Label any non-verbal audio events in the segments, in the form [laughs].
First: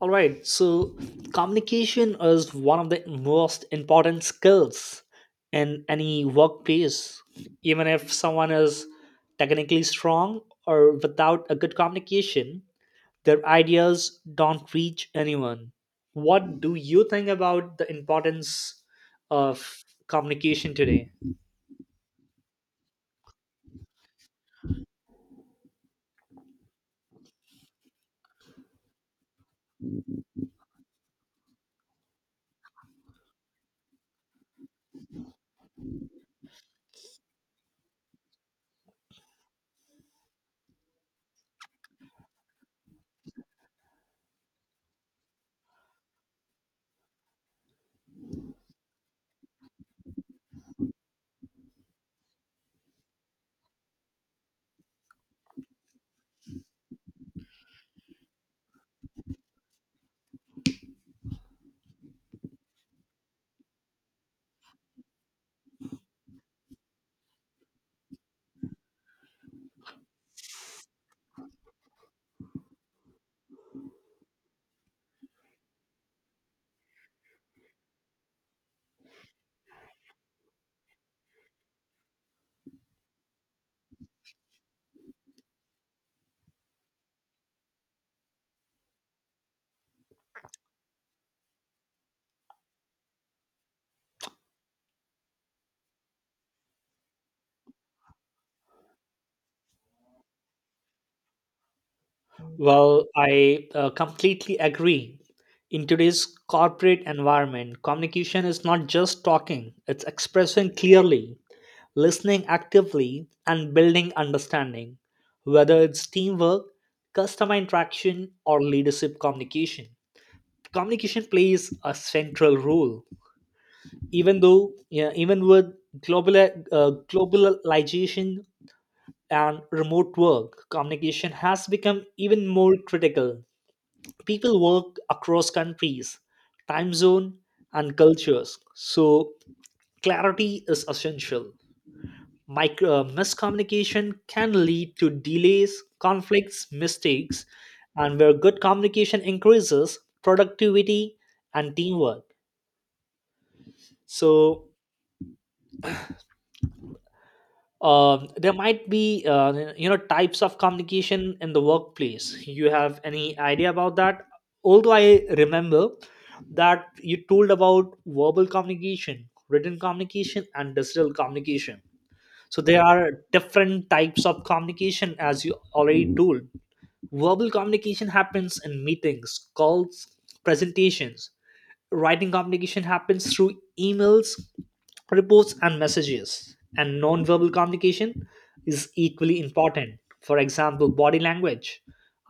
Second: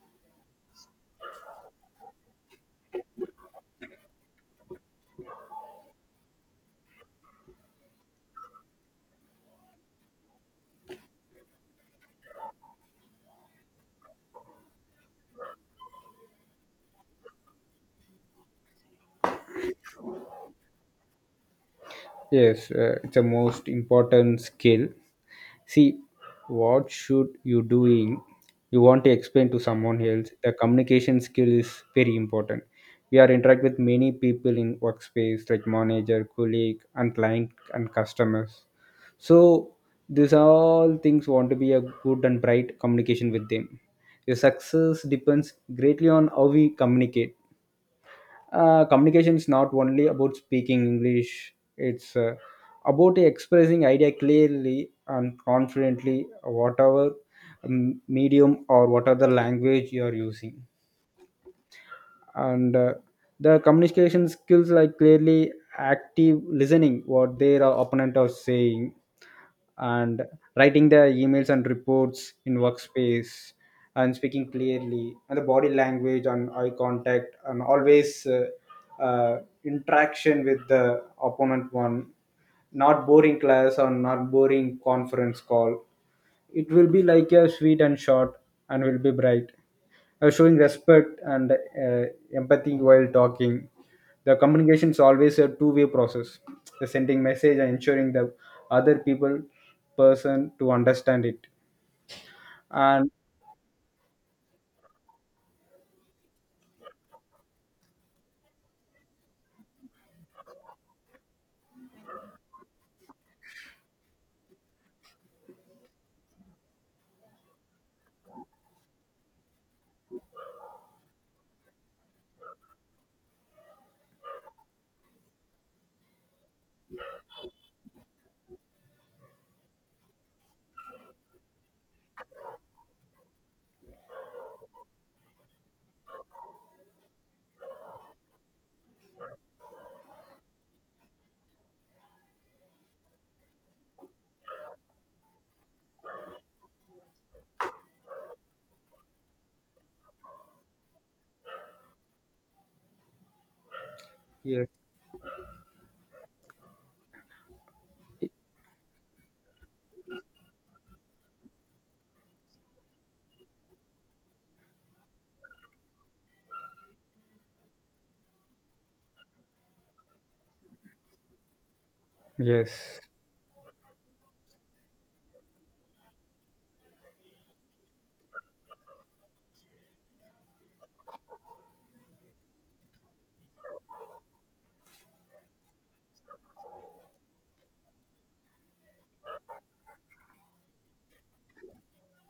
All right, so communication is one of the most important skills in any workplace. Even if someone is technically strong or without a good communication, their ideas don't reach anyone. What do you think about the importance of communication today? Yes, it's a most important skill. See, what should you doing? You want to explain to someone else. The communication skill is very important. We are interact with many people in workspace, like manager, colleague, and client and customers. So these all things want to be a good and bright communication with them. Your success depends greatly on how we communicate communication is not only about speaking english it's about expressing idea clearly and confidently whatever medium or whatever the language you are using and the communication skills like clearly active listening what their opponent are saying and writing the emails and reports in workspace and speaking clearly and the body language and eye contact and always uh, interaction with the opponent one, not boring class or not boring conference call. It will be like a sweet and short and will be bright, showing respect and empathy while talking. The communication is always a two-way process, the sending message and ensuring the other people person to understand it Well, and I uh, completely agree. In today's corporate environment, communication is not just talking, it's expressing clearly, listening actively, and building understanding, whether it's teamwork, customer interaction, or leadership communication. Communication plays a central role, even though, yeah, even with global, uh, globalization and remote work, communication has become even more critical. People work across countries, time zone, and cultures. So clarity is essential. Miscommunication can lead to delays, conflicts, mistakes, and where good communication increases productivity and teamwork. So yes. There might be types of communication in the workplace. You have any idea about that? Although I remember that you told about verbal communication, written communication, and digital communication, so there Yes. are different types of communication as you already told. Verbal communication happens in meetings, calls, presentations. Writing communication happens through emails, reports and messages, and non-verbal communication is equally important, for example body language,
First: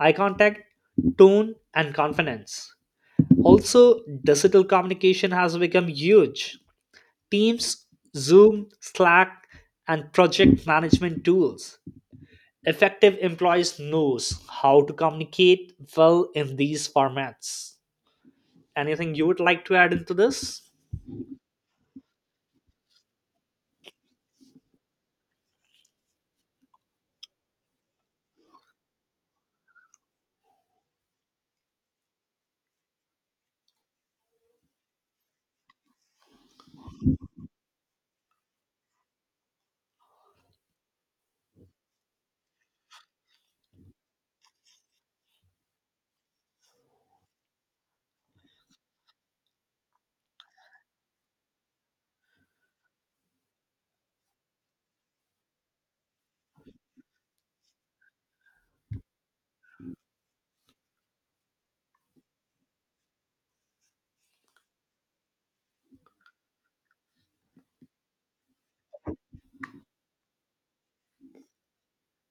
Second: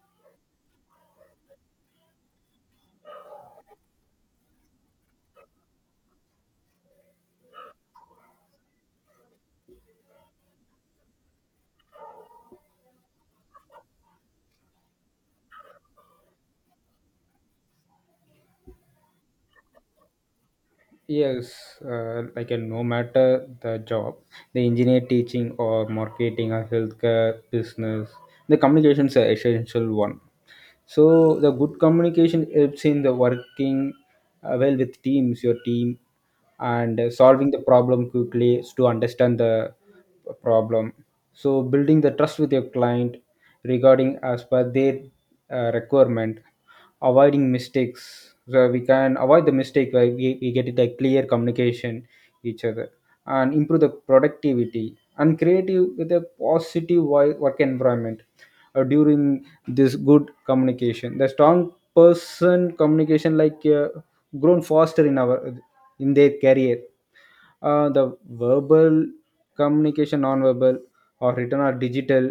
eye contact, tone and confidence. Also, digital communication has become huge. Teams, Zoom, Slack, and project management tools. Effective employees knows how to communicate well in these formats. Anything you would like to add into this? Yes, like a no matter the job, the engineer, teaching or marketing or healthcare business, the communication is an essential one. So the good communication helps in the working well with teams, your team, and solving the problem quickly to understand the problem, so building the trust with your client regarding as per their requirement, avoiding mistakes, so we can avoid the mistake where we get it a clear communication each other, and improve the productivity and creative with a positive work environment. During this good communication, the strong person communication like grown faster in our in their career. The verbal communication, non-verbal or written or digital,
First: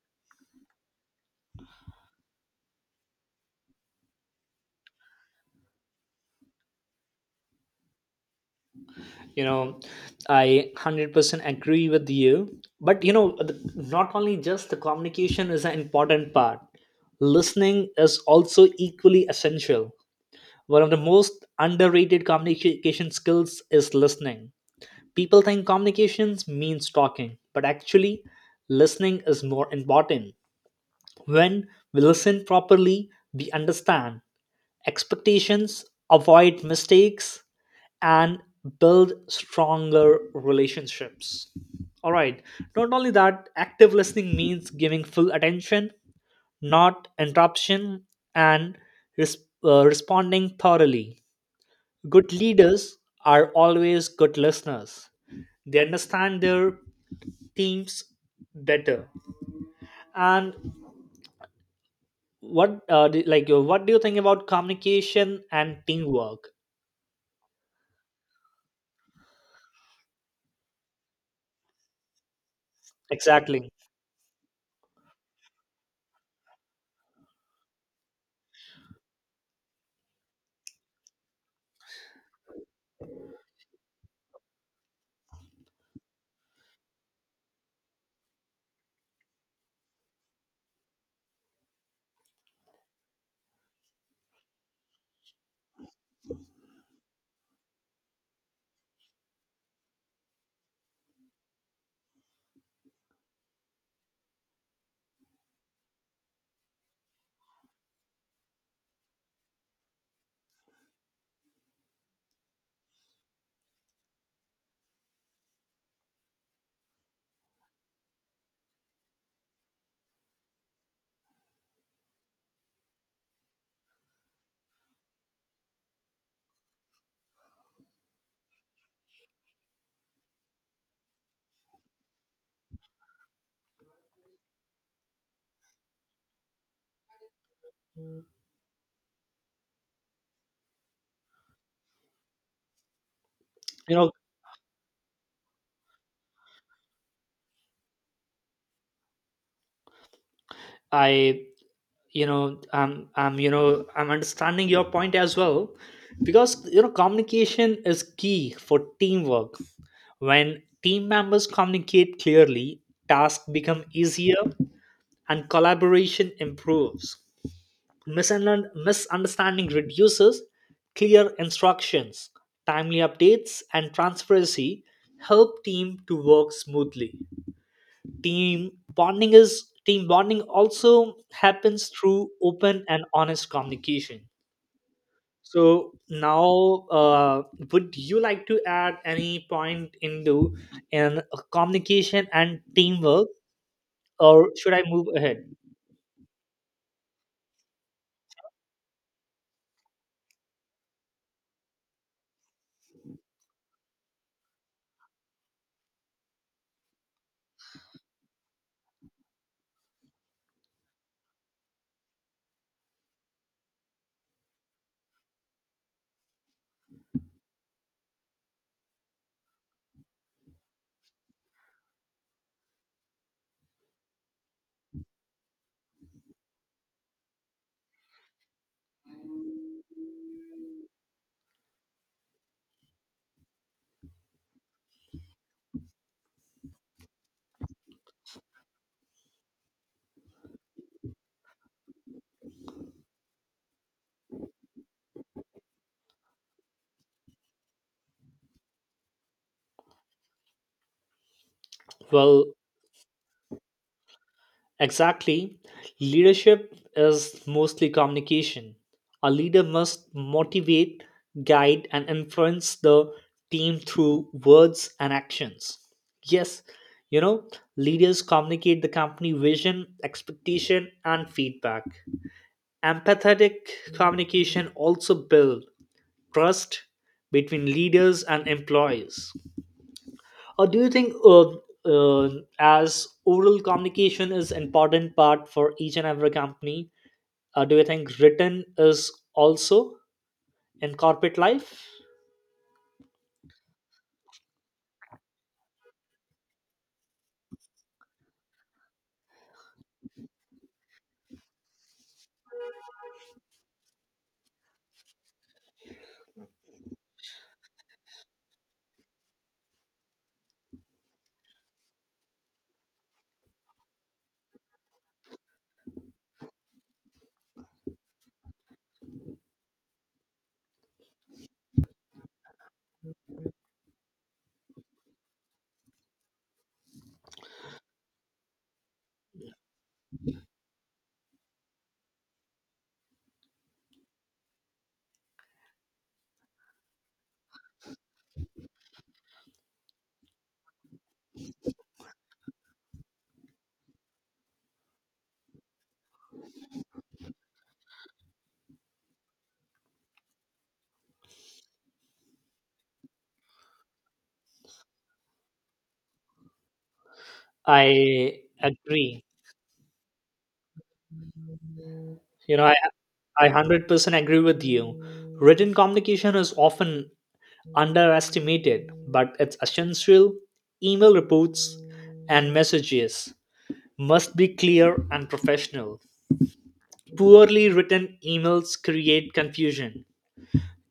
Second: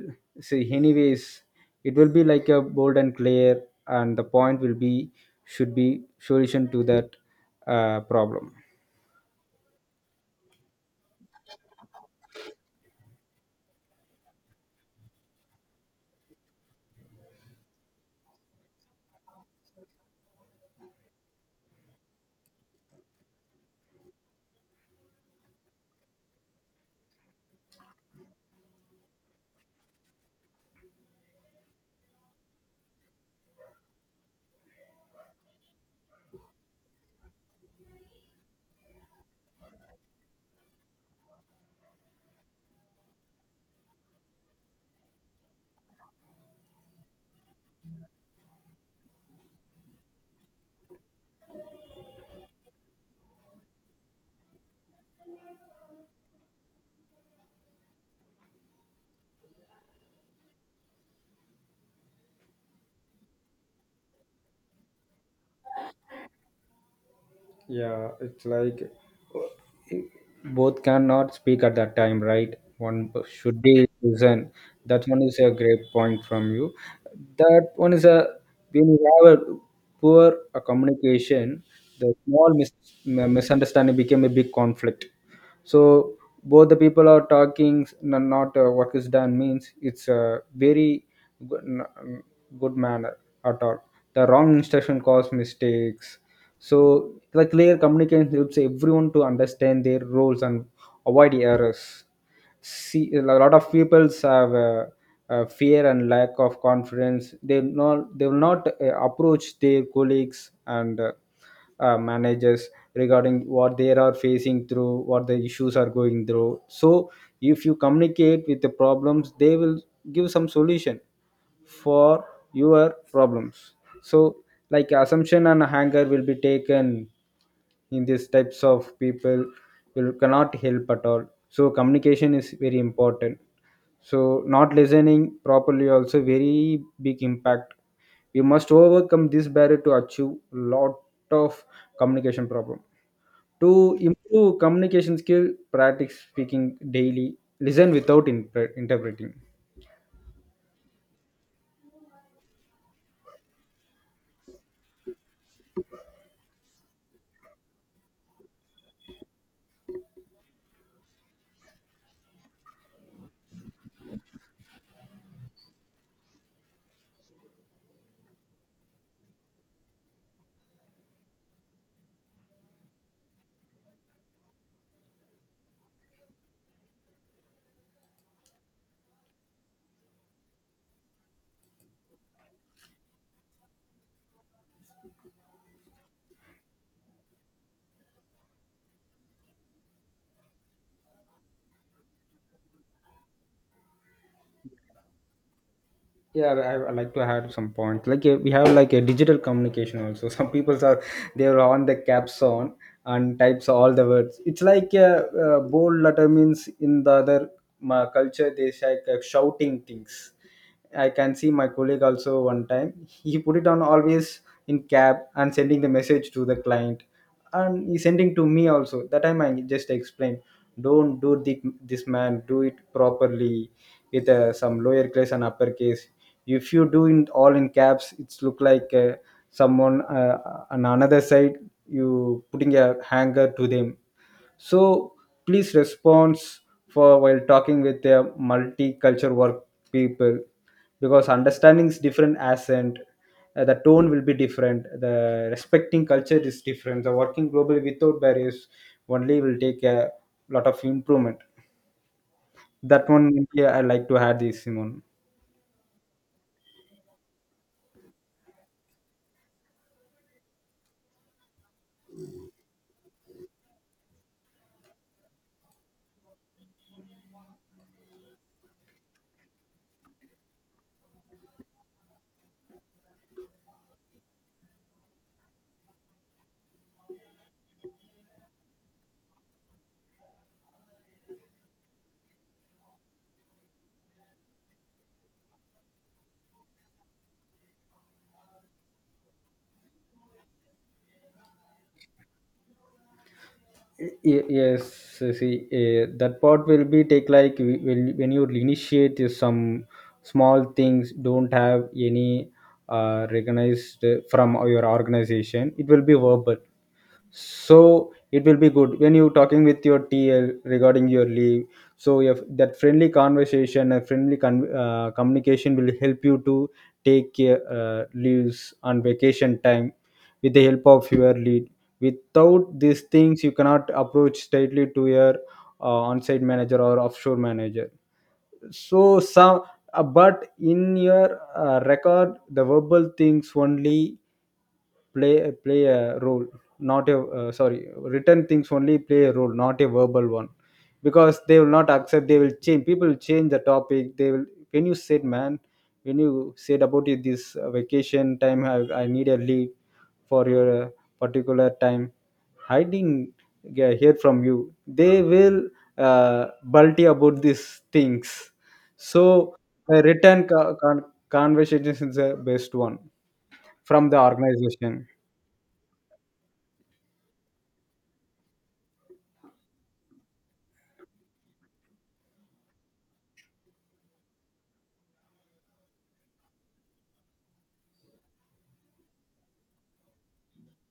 see anyways, it will be like a bold and clear, and the point will be, should be solution to that problem. You know, I 100% agree with you. But you know, not only just the communication is an important part. Listening is also equally essential. One of the most underrated communication skills is listening. People think communications means talking, but actually, listening is more important. When we listen properly, we understand expectations, avoid mistakes, and build stronger relationships. All right, not only that, active listening means giving full attention, not interruption, and res- responding thoroughly. Good leaders are always good listeners. They understand their teams better. And what do you think about communication and teamwork? Yeah, it's like uh, both cannot speak at that time, right? One should Exactly. be listen. That one is a great point from you. That one is a, when you have a poor communication, the small misunderstanding became a big conflict. So both the people are talking, not work is done means it's a very good, good manner at all. The wrong instruction cause mistakes, so the clear communication helps everyone to understand their roles and avoid errors. See a lot of peoples have fear and lack of confidence. They will not approach their colleagues and managers regarding what they are facing through, what the issues are going through. So if you communicate with the problems, they will give some solution for your problems. So like assumption and anger will be taken in these types of people, will cannot help at all. So communication is very important, so not listening properly also very big impact. We must overcome this barrier to achieve lot of communication problem to You know, improve communication skill. Practice speaking daily, listen without interpreting. I you know I'm you know I'm understanding your point as well, because you know communication is key for teamwork. When team members communicate clearly, tasks become easier and collaboration improves. Misunderstanding reduces. Clear instructions, timely updates and transparency help team to work smoothly. Team bonding also happens through open and honest communication. So now, would you like to add any point into in communication and teamwork, or should I move ahead? Yeah, I like to add some points like we have like a digital communication also [laughs] some people are, they're on the caps on and types all the words. It's like a, bold letter means in the other culture, they say like shouting things. I can see my colleague also one time he put it on always in cap and sending the message to the client, and he sending to me also. That time I just explained, don't do the, this man, do it properly with some lower case and upper case. If you do in all in caps, it's look like someone on another side, you putting a hanger to them. So please response for while talking with their multicultural work people, because understanding is different accent, the tone will be different, the respecting culture is different. The working globally without barriers only will take a lot of improvement. Well, That one, yeah, I like to add this Simon. exactly. Leadership is mostly communication. A leader must motivate, guide, and influence the team through words and actions. Yes, you know, leaders communicate the company vision, expectation, and feedback. Empathetic communication also builds trust between leaders and employees. Or do you think uh, as oral communication is important part for each and every company, do you think written is also in corporate life? Yes, see that part will be take like when you initiate is some small things don't have any recognized from your organization, it will be verbal. So it will be good when you talking with your TL regarding your leave. So if that friendly conversation and friendly communication will help you to take care leaves on vacation time with the help of your lead. Without these things, you cannot approach tightly to your on-site manager or offshore manager. So some, but in your record, the verbal things only play play a role, not a sorry, written things only play a role, not a verbal one. Because they will not accept, they will change, people will change the topic. They will, when you said man, when you said about it, this vacation time, I need a leave for your particular time. I didn't hear from you. They will uh, bulty about these I things. agree. So a written conversation is the You know, best I one I hundred from percent the agree with you. organization. Written communication is often underestimated, but it's essential. Email reports and messages must be clear and professional. Poorly written emails create confusion.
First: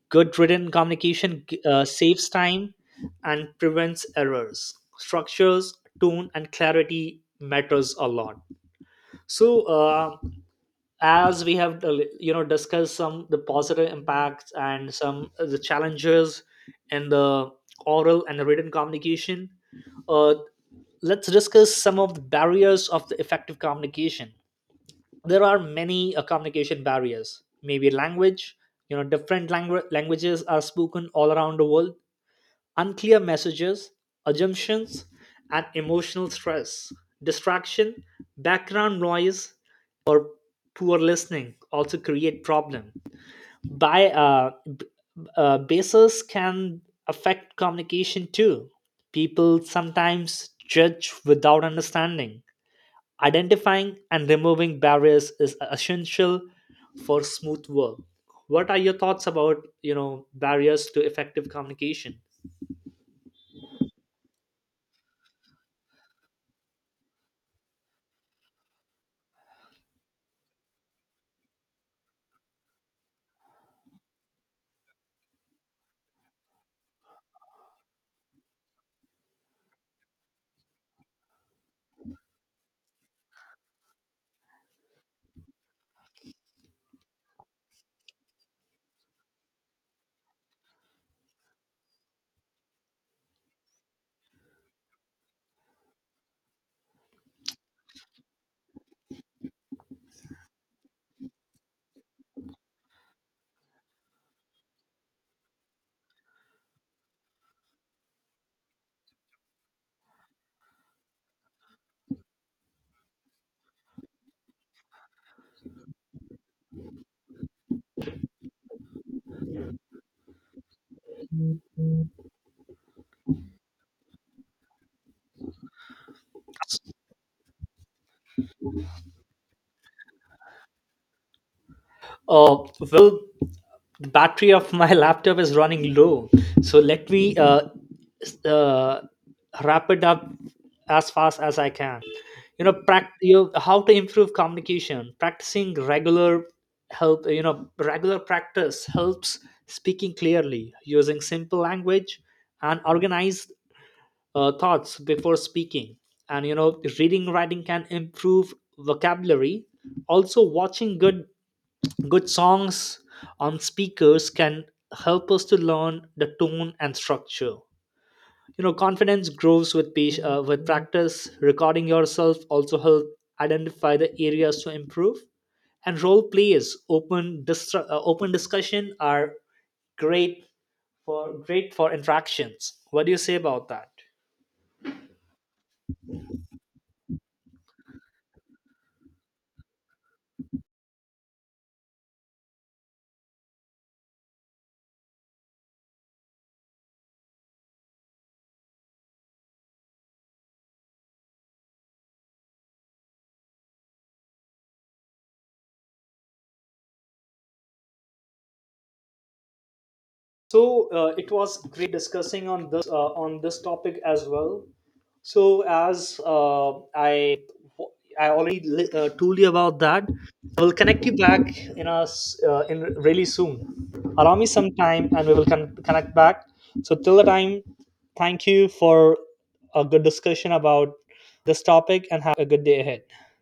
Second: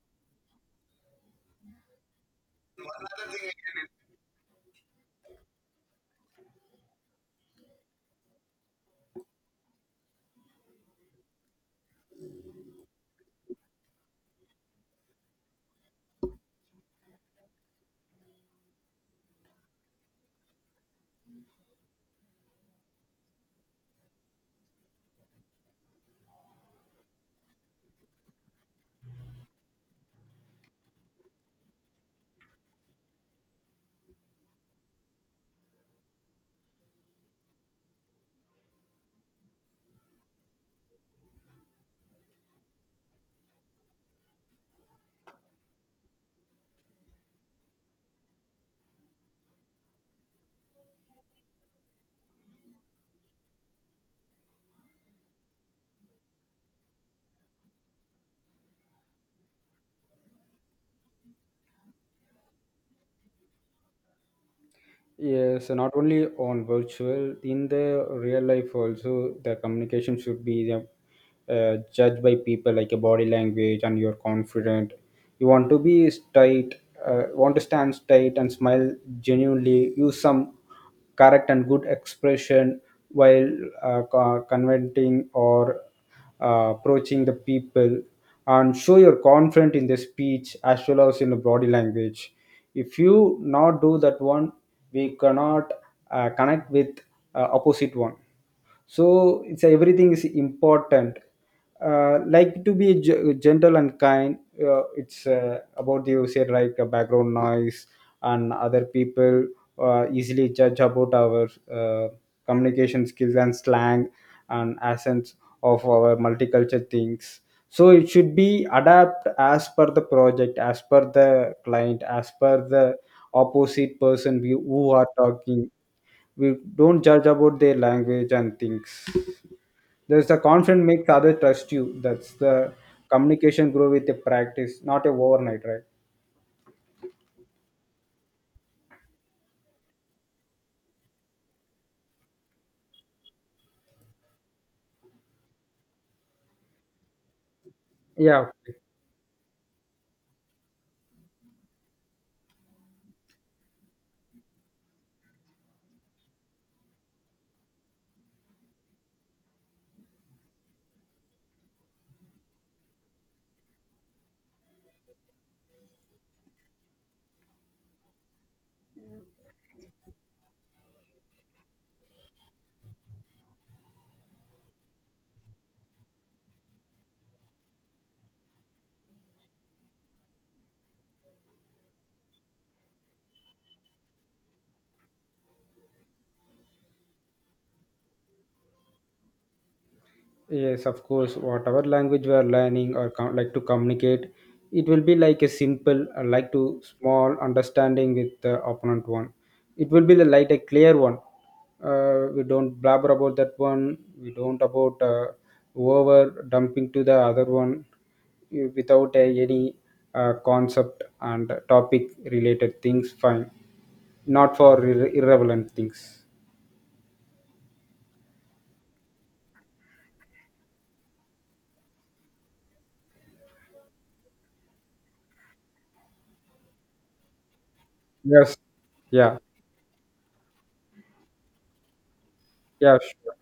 Good written communication saves time and prevents errors. Structures, tone, and clarity matters a lot. So, as we have discussed some the positive impacts and some the challenges in the oral and the written communication, uh, let's discuss some of the barriers of the effective communication. There are many communication barriers, maybe language. You know, languages are spoken all around the world. Unclear messages, assumptions and emotional stress, distraction, background noise, poor listening also create problem. by uh, b- Basis can affect communication too. People sometimes judge without understanding. Identifying and removing barriers is essential for smooth work. What are your thoughts about, you know, barriers to effective communication? Yes, so not only on virtual, in the real life also, the communication should be the, judged by people like your body language and you're confident. You want to be straight, want to stand straight and smile genuinely, use some correct and good expression while conventing or approaching the people, and show your confident in the speech as well as in the body language. If you not do that one, we cannot connect with opposite one. So it's everything is important, like to be gentle and kind. It's about you said like background noise and other people easily judge about our communication skills and slang and essence of our multicultural things. So it should be adapt as per the project, as per the client, as per the opposite person who are talking. We don't judge about their language and things. There's the confidence makes other trust you. That's the Well, communication grow the with a battery of practice, my [laughs] not a laptop is overnight, right? running low, so let me s- uh, wrap it up as fast as I can. You know, prac- you how to improve communication practicing regular help you know regular Yeah. practice helps speaking clearly, using simple language and organized thoughts before speaking. And you know, reading writing can improve vocabulary. Also, watching good good songs on speakers can help us to learn the tone and structure. You know, confidence grows with with practice. Recording yourself also help identify the areas to improve. And role plays, open discussion are great great for interactions. What do you say about that? Yes, of course. Whatever language we are learning or like to communicate, it will be like a simple, like to small understanding with the opponent one. It will be the like a clear one. We don't blabber about that one. We don't about over dumping to the other one without any So concept uh, it and was great topic discussing on related this uh, things. on Fine, this topic as not well. for So irrelevant as things. uh, I I already li- uh, told you about that, I will connect you back in really soon. Allow me some time, and we will connect back. So till the time, thank Yes. you for Yeah. a good discussion about this topic, and have a good day Yeah. ahead. Sure.